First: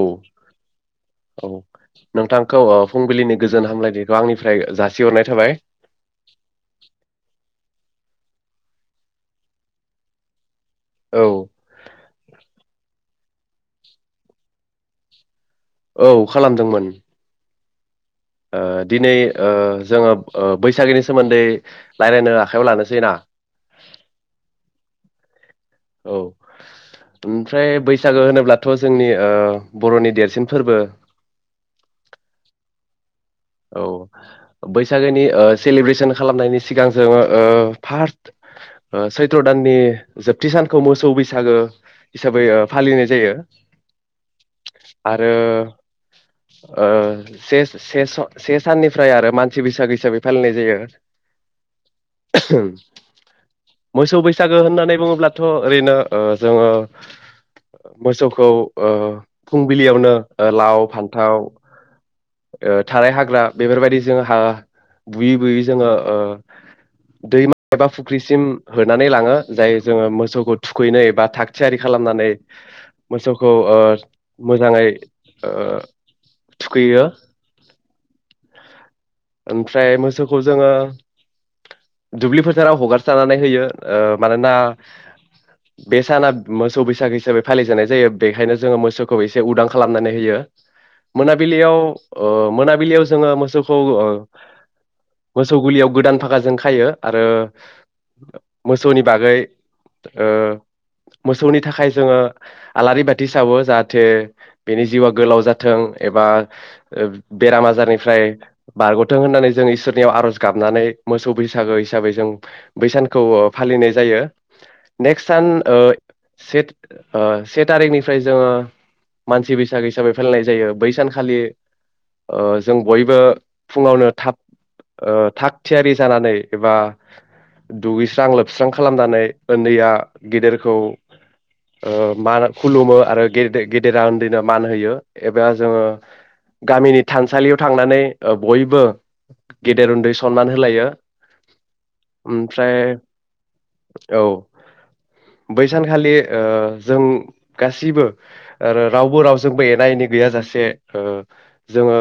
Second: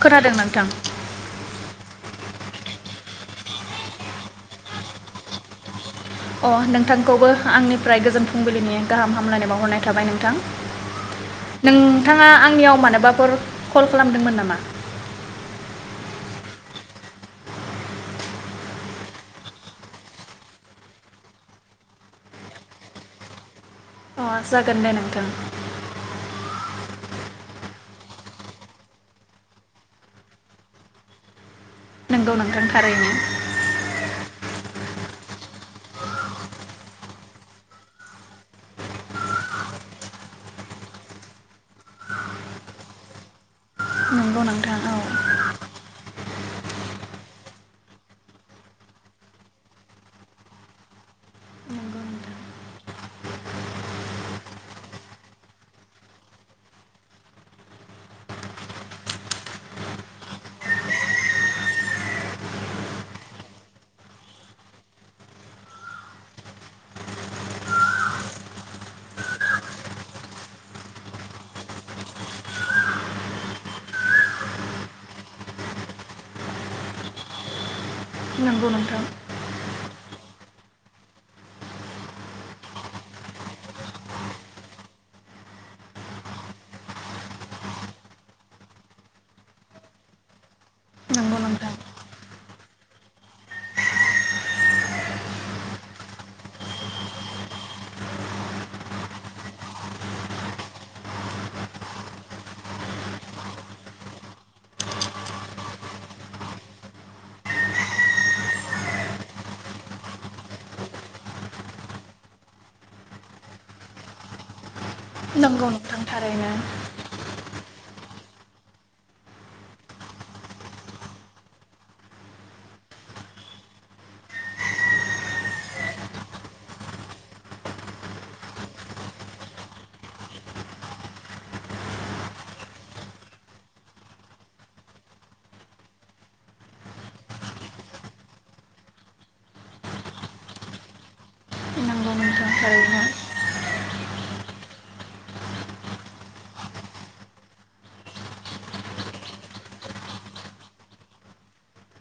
औ खोनादों नोंथां औ नोंथांखौ अ फुंबिलिनि गोजोन हामलायनायखौ आंनिफ्राय जासिहरनाय थाबाय अ नोंथांखौबो आंनिफ्राय गोजोन फुंबिलिनि गाहाम हामलायनाय बावहरनाय थाबाय नोंथां औ नोंथाङा आंनियाव मानोबाफोर कल खालामदोंमोन नामा? औ खालामदोंमोन ओ दिनै ओ जोङो अ बैसागोनि सोमोन्दै रायलायनो आखायाव लानोसै ना अ जागोन दे नोंथां औ ओमफ्राय बैसागु होनोब्लाथ' जोंनि ओ बर'नि देरसिन फोरबो नोंगौ नोंथां थारैनो औ बैसागुनि ओ सेलिब्रेसन खालामनायनि सिगां जोङो अ फार्स्ट ओ सैथ्र दाननि जोबथि सानखौ मोसौ बैसागु हिसाबै ओ फालिनाय जायो नंगौ नोंथां औ आरो ओ से-से स से साननिफ्राय आरो मानसि बैसागु हिसाबै फालिनाय जायो मोसौ बैसागु होननानै बुङोब्लाथ' ओरैनो ओ जोङो मोसौखौ ओ फुंबिलियावनो लाव फान्थाव ओ थाराय हा- ग्रा बेफोरबायदि जोंहा बुयै बुयै जोङो ओ दैमा एबा फुख्रिसिम होनानै लाङो जाय जोङो मोसौखौ थुखैनाय बा थाग थियारि खालामनानै मोसौखौ ओ मोजाङै ओ थुखैयो नोंगौ नोंथां ओमफ्राय मोसौखौ जोङो दुब्लि फोथाराव हगारसारनानै होयो नंगौ नोंथां जोङो मोसौखौ ओ मोसौ गलियाव गोदान फागाजों खायो आरो मोसौनि बागै ओ मोसौनि थाखाय जोङो आलारि बाथि सावो जाहाथे बेनि जिउआ गोलाव जाथों एबा बेराम आजारनि ओमफ्राय बारग'थों होननानै जों इसोरनियाव आर'ज गाबनानै मोसौ बैसागो हिसाबै जों बै सानखौ फालिनाय जायो। नेक्स सान नंगौ ओ नोंथां थारैनो सेट ओ से तारिखनिफ्राय जोङो मानसि बैसागो हिसाबै फालिनाय जायो बै सानखालि ओ जों बयबो फुङावनो थाब ओ थाग थियारि जानानै एबा दुगैस्रां लोबस्रां खालामनानै उन्दैया गेदेरखौ ओ मा खुलुमो आरो गेदेरा उन्दैनो मान होयो एबा जोङो गामिनि थानसालियाव थांनानै ओ बयबो गेदेर उन्दै सनमान होलायो नंगौ नोंथां ओमफ्राय थारैनो औ बै सानखालि ओ जों गासिबो रावबो रावजोंबो एना एनि गैयाजासे ओ जोङो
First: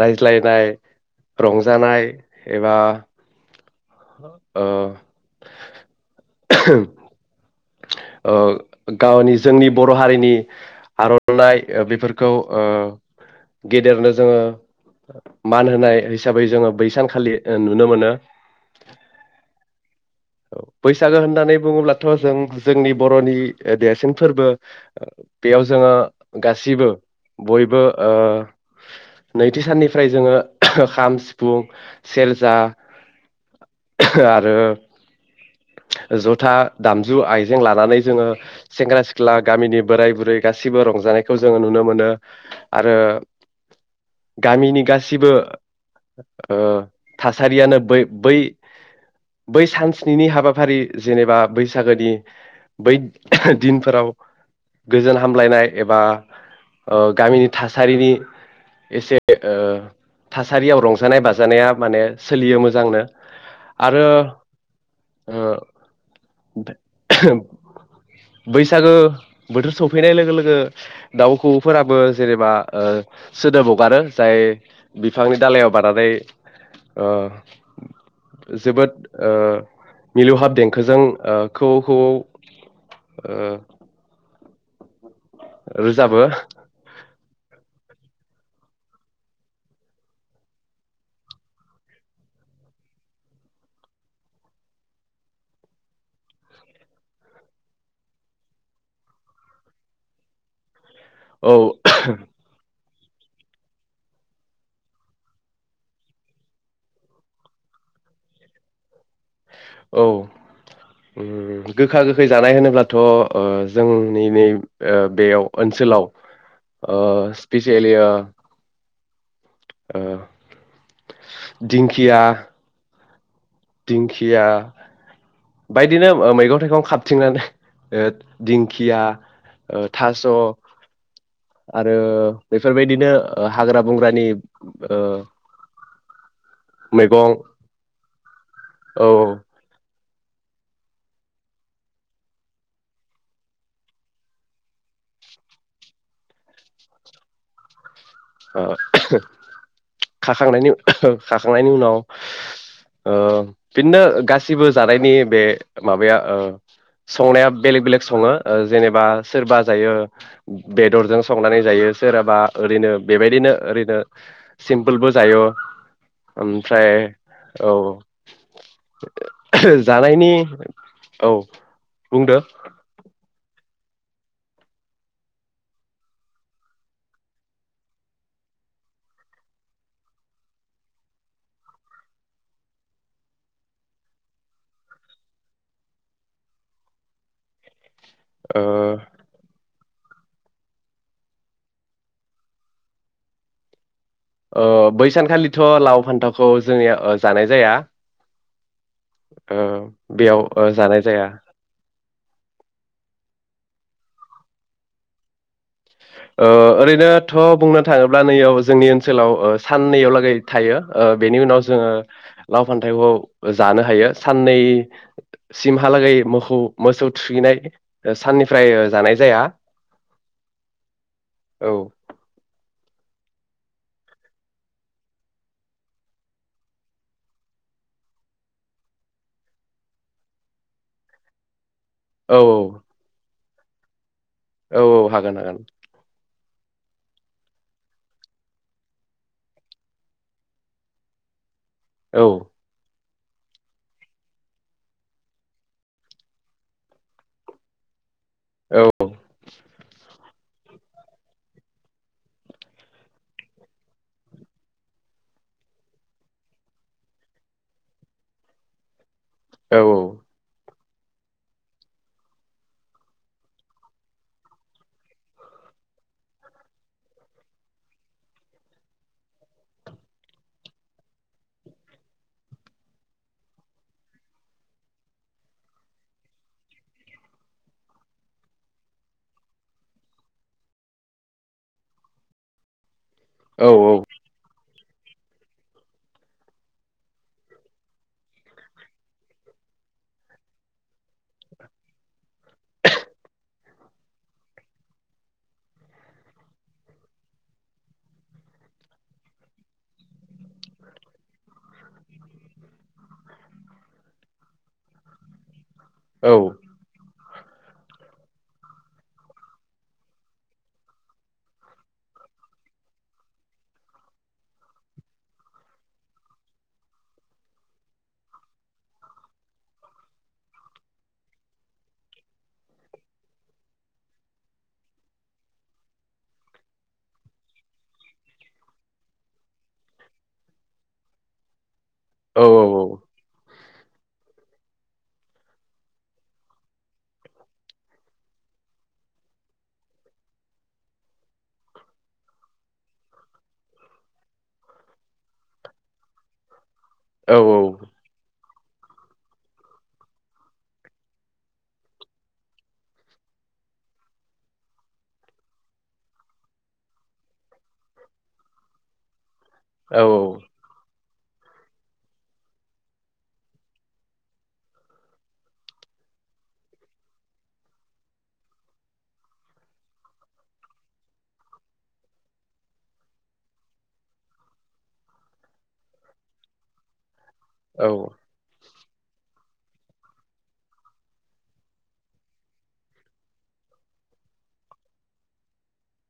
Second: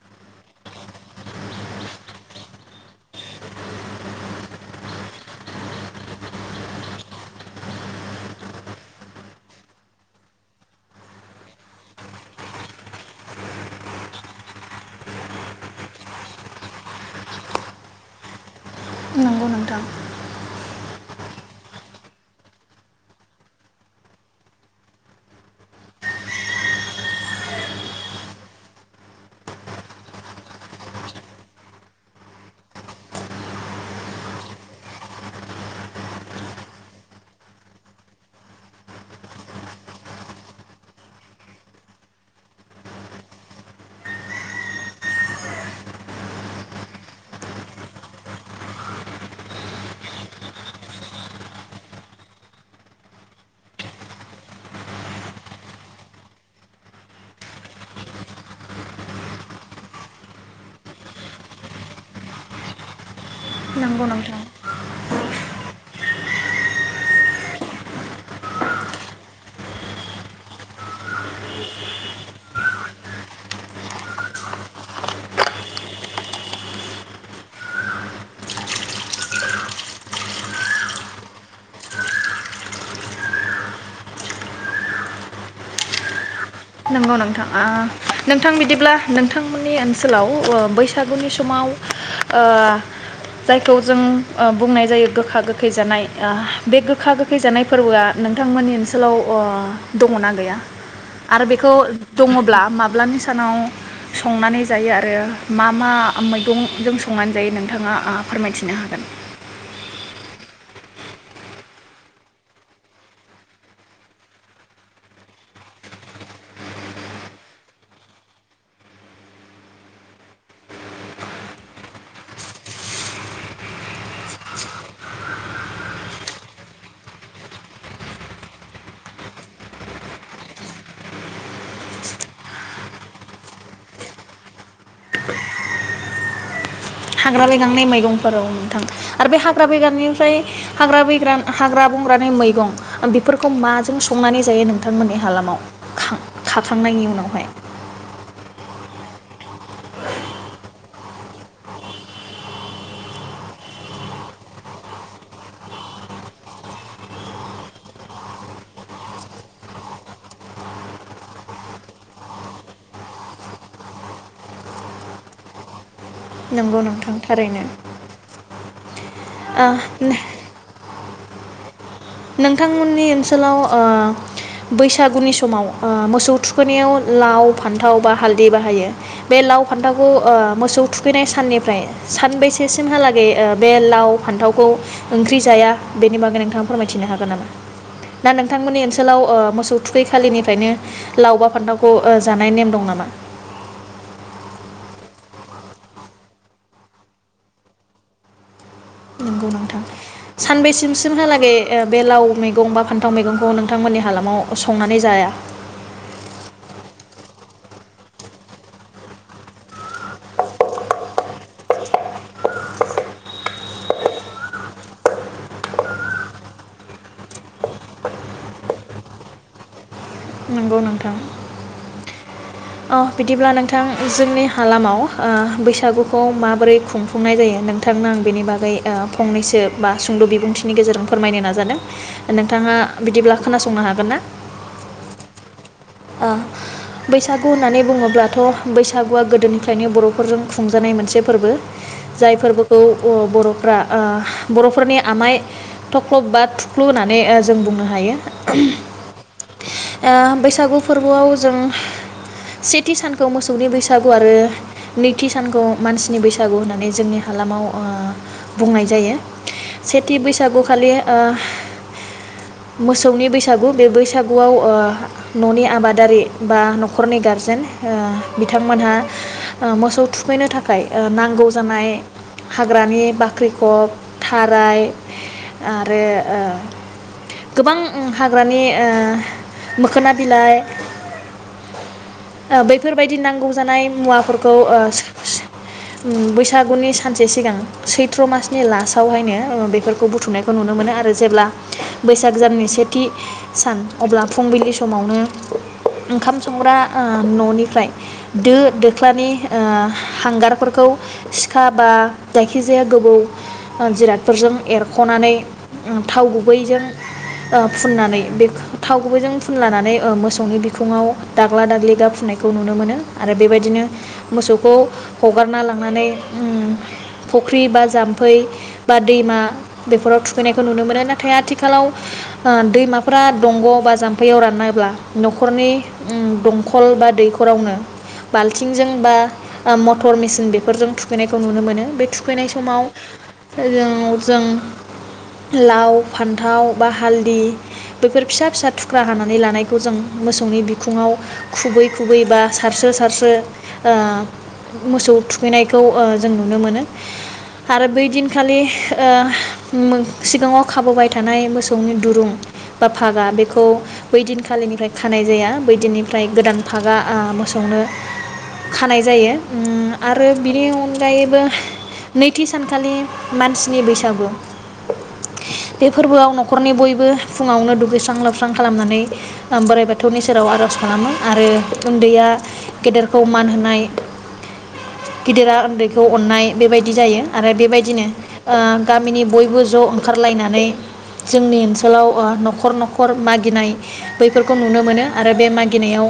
रायज्लायनाय रंजानाय एबा ओ [unintelligible] ओ गावनि जोंनि बर' हारिनि आर'नाइ बेफोरखौ ओ गेदेरनो जोङो मान होनाय हिसाबै जोङो बै सानखालि ओ नुनो मोनो नंगौ नोंथां ओ बैसागो होननानै बुङोब्लाथ' जों जोंनि बर'नि देरसिन फोरबो बेयाव जोङो गासिबो बयबो ओ नैथि साननिफ्राय जोङो खाम सिफुं सेरजा [unintelligible] आरो जथा दामजु आइजें लानानै जोङो सेंग्रा सिख्ला गामिनि बोराय बुरै गासिबो रंजानायखौ जोङो नुनो मोनो आरो गामिनि गासैबो ओ थासारियानो बै बै बै सानस स्निनि हाबाफारि जेनेबा बैसागोनि बै दिनफोराव गोजोन हामलायनाय एबा ओ गामिनि थासारिनि एसे ओ थासारियाव रंजानाय बाजानाया माने सोलियो मोजांनो नोंगौ आरो नोंथां ओ बैसागो बोथोर सफैनाय लोगो लोगो दाउखौऔफोराबो जेनेबा ओ सोदोब हगारो जाय बिफांनि दालायाव बानानै ओ जोबोद ओ मिलौहाब देंखोजों ओ खौवौ खौवौ ओ रोजाबो नंगौ नोंथां ओ नोंथां बिदिब्ला नोंथांमोननि ओनसोलाव ओ बैसागुनि समाव ओ जायखौ जों ओ बुंनाय जायो गोखा गोखै जानाय ओ बे गोखा गोखै जानाय फोरबोआ नोंथांमोननि ओनसोलाव ओ दङना गैया? आरो औ बेखौ दङब्ला माबा माब्लानि सानाव संनानै जायो आरो मा मा मैगंजों संनानै जायो नोंथाङा ओ फोरमायथिनो हागोन औ उम गोखा गोखै जानाय होनोब्लाथ' ओ जोंनि नै बेयाव ओनसोलाव ओ स्पेसेलि ओ दिंखिया दिंखिया बायदिनो मैगं थाइगं खाबथिंनानै ओ दिंखिया ओ थास' आरो बेफोरबायदिनो ओ हाग्रा बंग्रानि ओ मैगं थाग्रा मैगंनि मैगंफोर औनो थां औ आरो बे ओ हाग्रा बेगार थां निफ्राय हाग्रा बैग्रा हाग्रा बंग्रानि मैगं बेफोरखौ माजों संनानै जायो नोंथांमोननि हालामाव खा खाखांनायनि उनावहाय ओ खाखांनायनि खाखांनायनि उनाव ओ बिदिनो गासिबो जानायनि बे माबाया ओ संनाया बेलेग बेलेग सङो ओ जेनेबा सोरबा जायो बेदरजों संनानै जायो सोरहाबा ओरैनो बेबायदिनो ओरैनो सिम्पोलबो जायो नंगौ ओमफ्राय नोंथां थारैनो औ ओ जानायनि औ बुंदो नोंथांमोननि ओनसोलाव ओ बैसागुनि समाव ओ मोसौ थुखैनायाव लाव फान्थाव बा हालदै बाहायो बे लाव फान्थावखौ ओ मोसौ थुखैनाय साननिफ्राय सानबेसेसिमहालागै ओ बे लाव फान्थावखौ ओंख्रि जाया बेनि बागै नोंथां फोरमायथिनो हागोन नामा? ना ओ नोंथांमोननि ओनसोलाव ओ मोसौ थुखै खालिनिफ्रायनो लावबा फान्थावखौ जानाय नेम दं नामा ओ बै सानखालिथ' लाव फान्थावखौ जोंनिया जानाय जाया ओ बेयाव ओ सानबैसिम जानाय सिम जाया हालागै ओ बे लाव मैगं बा फान्थाव मैगंखौ नोंथांमोननि हालामाव संनानै जाया औ ओरैनोथ' बुंनो थाङोब्ला नैयाव जोंनि ओनसोलाव साननैयाव लागै थायो बेनि उनाव जोङो लाव फान्थाइखौ जानो हायो साननै सिमहालागै मोसौ -मोसौ थुखैनाय साननिफ्राय जानाय जाया नंगौ नोंथां औ अ बिदिब्ला नोंथां जोंनि हालामाव ओ बैसागुखौ माबोरै खुंफुंनाय जायो नोंथांनो आं बेनि बागै फंनैसो बा सुंद' बिबुंथिनि गेजेरजों फोरमायनो नाजादों औ औ नोंथाङा बिदिब्ला खोनासंनो हागोन ना? औ -औ हागोन हागोन ओ बैसागु होननानै बुङोब्लाथ' बैसागुआ गोदोनिफ्रायनो बर'फोरजों खुंजानाय मोनसे फोरबो औ जाय फोरबोखौ ब-बर'फ्रा ओ बर'फोरनि आमाय थख्लब बा थुख्लु होननानै जों बुंनो हायो औ ओ बैसा सागु फोरबोआव जों सेथि सानखौ मोसौनि बैसागु आरो नैथि सानखौ मानसिनि बैसागु होननानै जोंनि हालामाव बुंनाय जायो औ सेथि बैसागु खालि ओ मोसौनि बैसागु बे बैसागुआव ओ न'नि आबादारि बा न'खरनि गारजेन ओ बिथांमोनहा मोसौ थुखैनो थाखाय नांगौ जानाय हाग्रानि बाख्रिखब थाराय आरो गोबां ओ हाग्रानि ओ मोखोना बिलाइ बेैफोर बायदि नांगौ औ जानाय मुवाफोरखौ ओ बैसागुनि सानसे सिगां सैथ्र' मासनि लास्टावहायनो बेफोरखौ बुथुमनायखौ नुनो मोनो आरो जेब्ला बैसाग दाननि सेथि सान अब्ला फुंबिलि समावनो ओंखाम संग्रा ओ न'निफ्राय दो दोख्लानि ओ हांगारफोरखौ सिखा बा जायखिजाया गोबौ जिरादफोरजों एरख'नानै थाव औ गुबैजों ओ फुननानै बे थावखौबो जों फुनलानानै ओ मोसौनि बिखुङाव दाग्ला दाग्लि गा फुनायखौ नुनो मोनो आरो बेबायदिनो मोसौखौ हगारना लांनानै फख्रि बा जाम्फै बा दैमा बेफोराव थुखैनायखौ नुनो मोनो नाथाय आथिखालाव दैमाफोरा दंग'आव बा जाम्फैयाव रान्ला न'खरनि ओम दंखल बा दैखरावनो बाल्थिंजों बा मटर मेसिन बेफोरजों थुखैनायखौ नुनो मोनो बे औ थुखैनाय औ समाव जो जों लाव फान्थाव बा हालद। दि बेफोर फिसा- फिसा थुख्रा हानानै लानाय बेखौ जों मोसौनि बिखुङाव खुबै -खुबै बा सारसो -सारसो मोसौ थुखैनायखौ जों नुनो मोनो औ -औ आथिखालि ओ सिगाङाव खाबोबाय थानाय मोसौनि दुरुं बा भागा बेखौ बैदि आथिखालिनिफ्राय खानाय जाया बैदिनिफ्राय गोदान फागा ओ मोसौनो खानाय जायो उम आरो बिनि अनगायै नैथि सानखालि मानसिनि बैसागु बे फोरबोआव न'खरनि बयबो फुङावनो दुगैस्रां लोबस्रां खालामनानै बोराइ बाथौनि सेराव आरज खालामो आरो उन्दैया गेदेरखौ मान होनाय गिदिरा उन्दैखौ अननाय बेबायदि जायो आरो औ बेबायदिनो गामिनि बयबो ज' ओंखारलायनानै जोंनि ओनसोलाव न'खर- न'खर मागिनाय बैफोरखौ नुनो मोनो आरो बे मागिनायाव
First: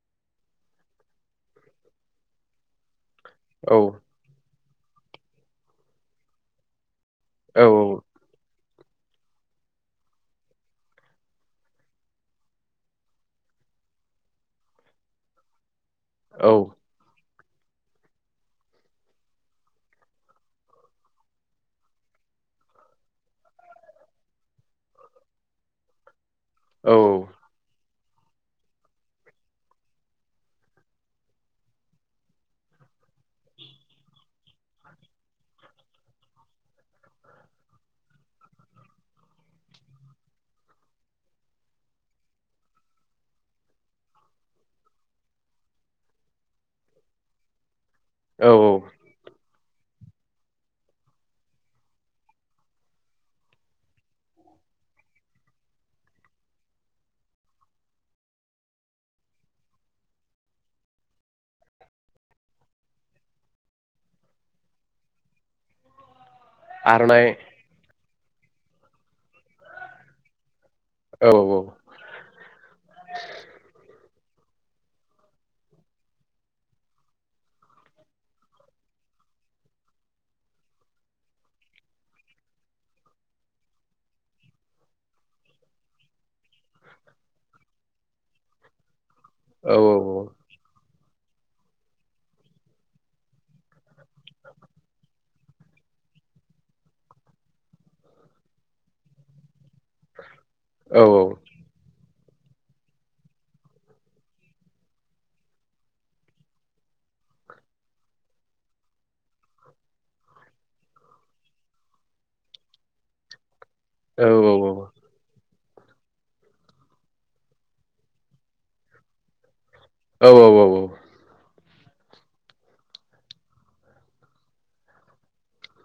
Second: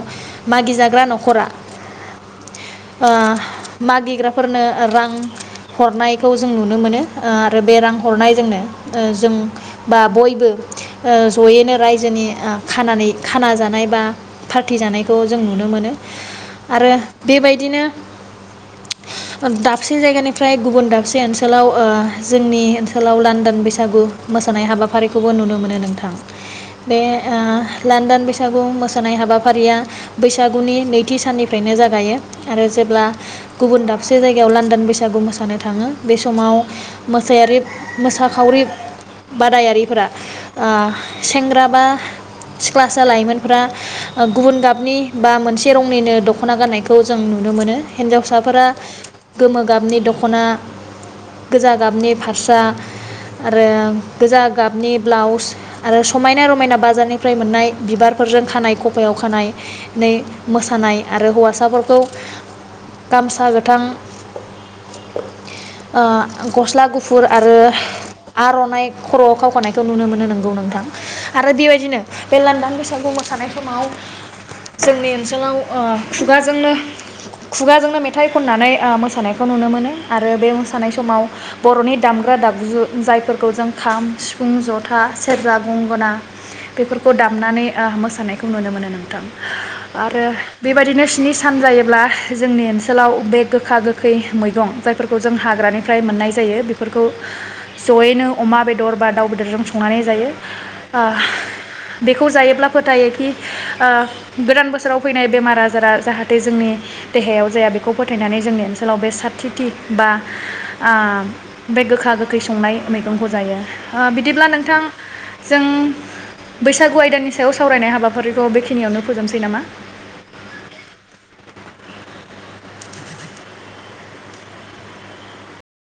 मागिजाग्रा न'खरा ओ मागिग्राफोरनो रां हरनायखौ जों नुनो मोनो आ आरो बे रां हरनायजोंनो जों बा बयबो जयैनो रायजोनि खानानै खाना जानाय बा पार्टि जानायखौ जों नुनो मोनो आरो बेबायदिनो दाबसे जायगानिफ्राय गुबुन दाबसे ओनसोलाव जोंनि ओनसोलाव लान्दन बैसागु मोसानाय हाबाफारिखौबो नुनो मोनो नोंथां औ बे लान्दान बैसागु मोसानाय हाबाफारिया बैसागुनि नैथि साननिफ्रायनो जागायो आरो जेब्ला गुबुन दाबसे जायगायाव लान्दान बैसागु मोसानो थांङो बे समाव मोसायारि मोसाखावरि बादायारिफोरा सेंग्रा बा सिख्लासा लाइमोनफोरा गुबुन गाबनि बा मोनसे रंनिनो दख'ना गाननायखौ जों नुनो मोनो औ हिनजावसाफोरा गोमो गाबनि दखना गोजा गाबनि फास्रा आरो गोजा गाबनि ब्लाउस आरो समायना रमायना बाजारनि निफ्राय मोननाय बिबारफोरजों खानाय खपायाव खानाय न मोसानाय आरो हौवासाफोरखौ गामसा गोथां गस्ला गुफुर आर'नाइ आरो आरनाइ खरआव खावखानायखौ नुनो मोनो नोंगौ नोंथां औ आरो औ बे बायदिनो बे लांदां बैसागु मोसानाय समाव जोंनि ओनसोलाव खुगाजोंनो खुगाजोंनो मेथाइ खननानै मोसानायखौ नुनो मोनो आरो बे मोसानाय समाव बर'नि दामग्रा दामु जायफोरखौ जों खाम सिफुं जथा सेरजा गंगोना बेफोरखौ दामनानै मोसानायखौ नुनो मोनो नोंथां औ आरो बेबायदिनो सान जायोब्ला जोंनि ओनसोलाव बे गोखा गोखै मैगं जायफोरखौ जों हाग्रानिफ्राय मोननाय जायो बेफोरखौ जयैनो अमा बेदर बा दाउ बेदरजों सं संनानै जायो औ ओह बेखौ जायोब्ला फोथायोखि गोदान बोसोराव फैनाय बेमार आजारा जाहाथे जोंनि देहायाव जाया बेखौ फोथायनानै जोंनि ओनसोलाव बे साथिथि बा बे गोखा गोखै संनाय मैगंखौ जायो औ बिदिब्ला औ नोंथां औ जों बैसागु आयदानि सायाव सावरायनाय हाबाफारिखौ बेखिनियावनो फोजोबनोसै नामा औ औ औ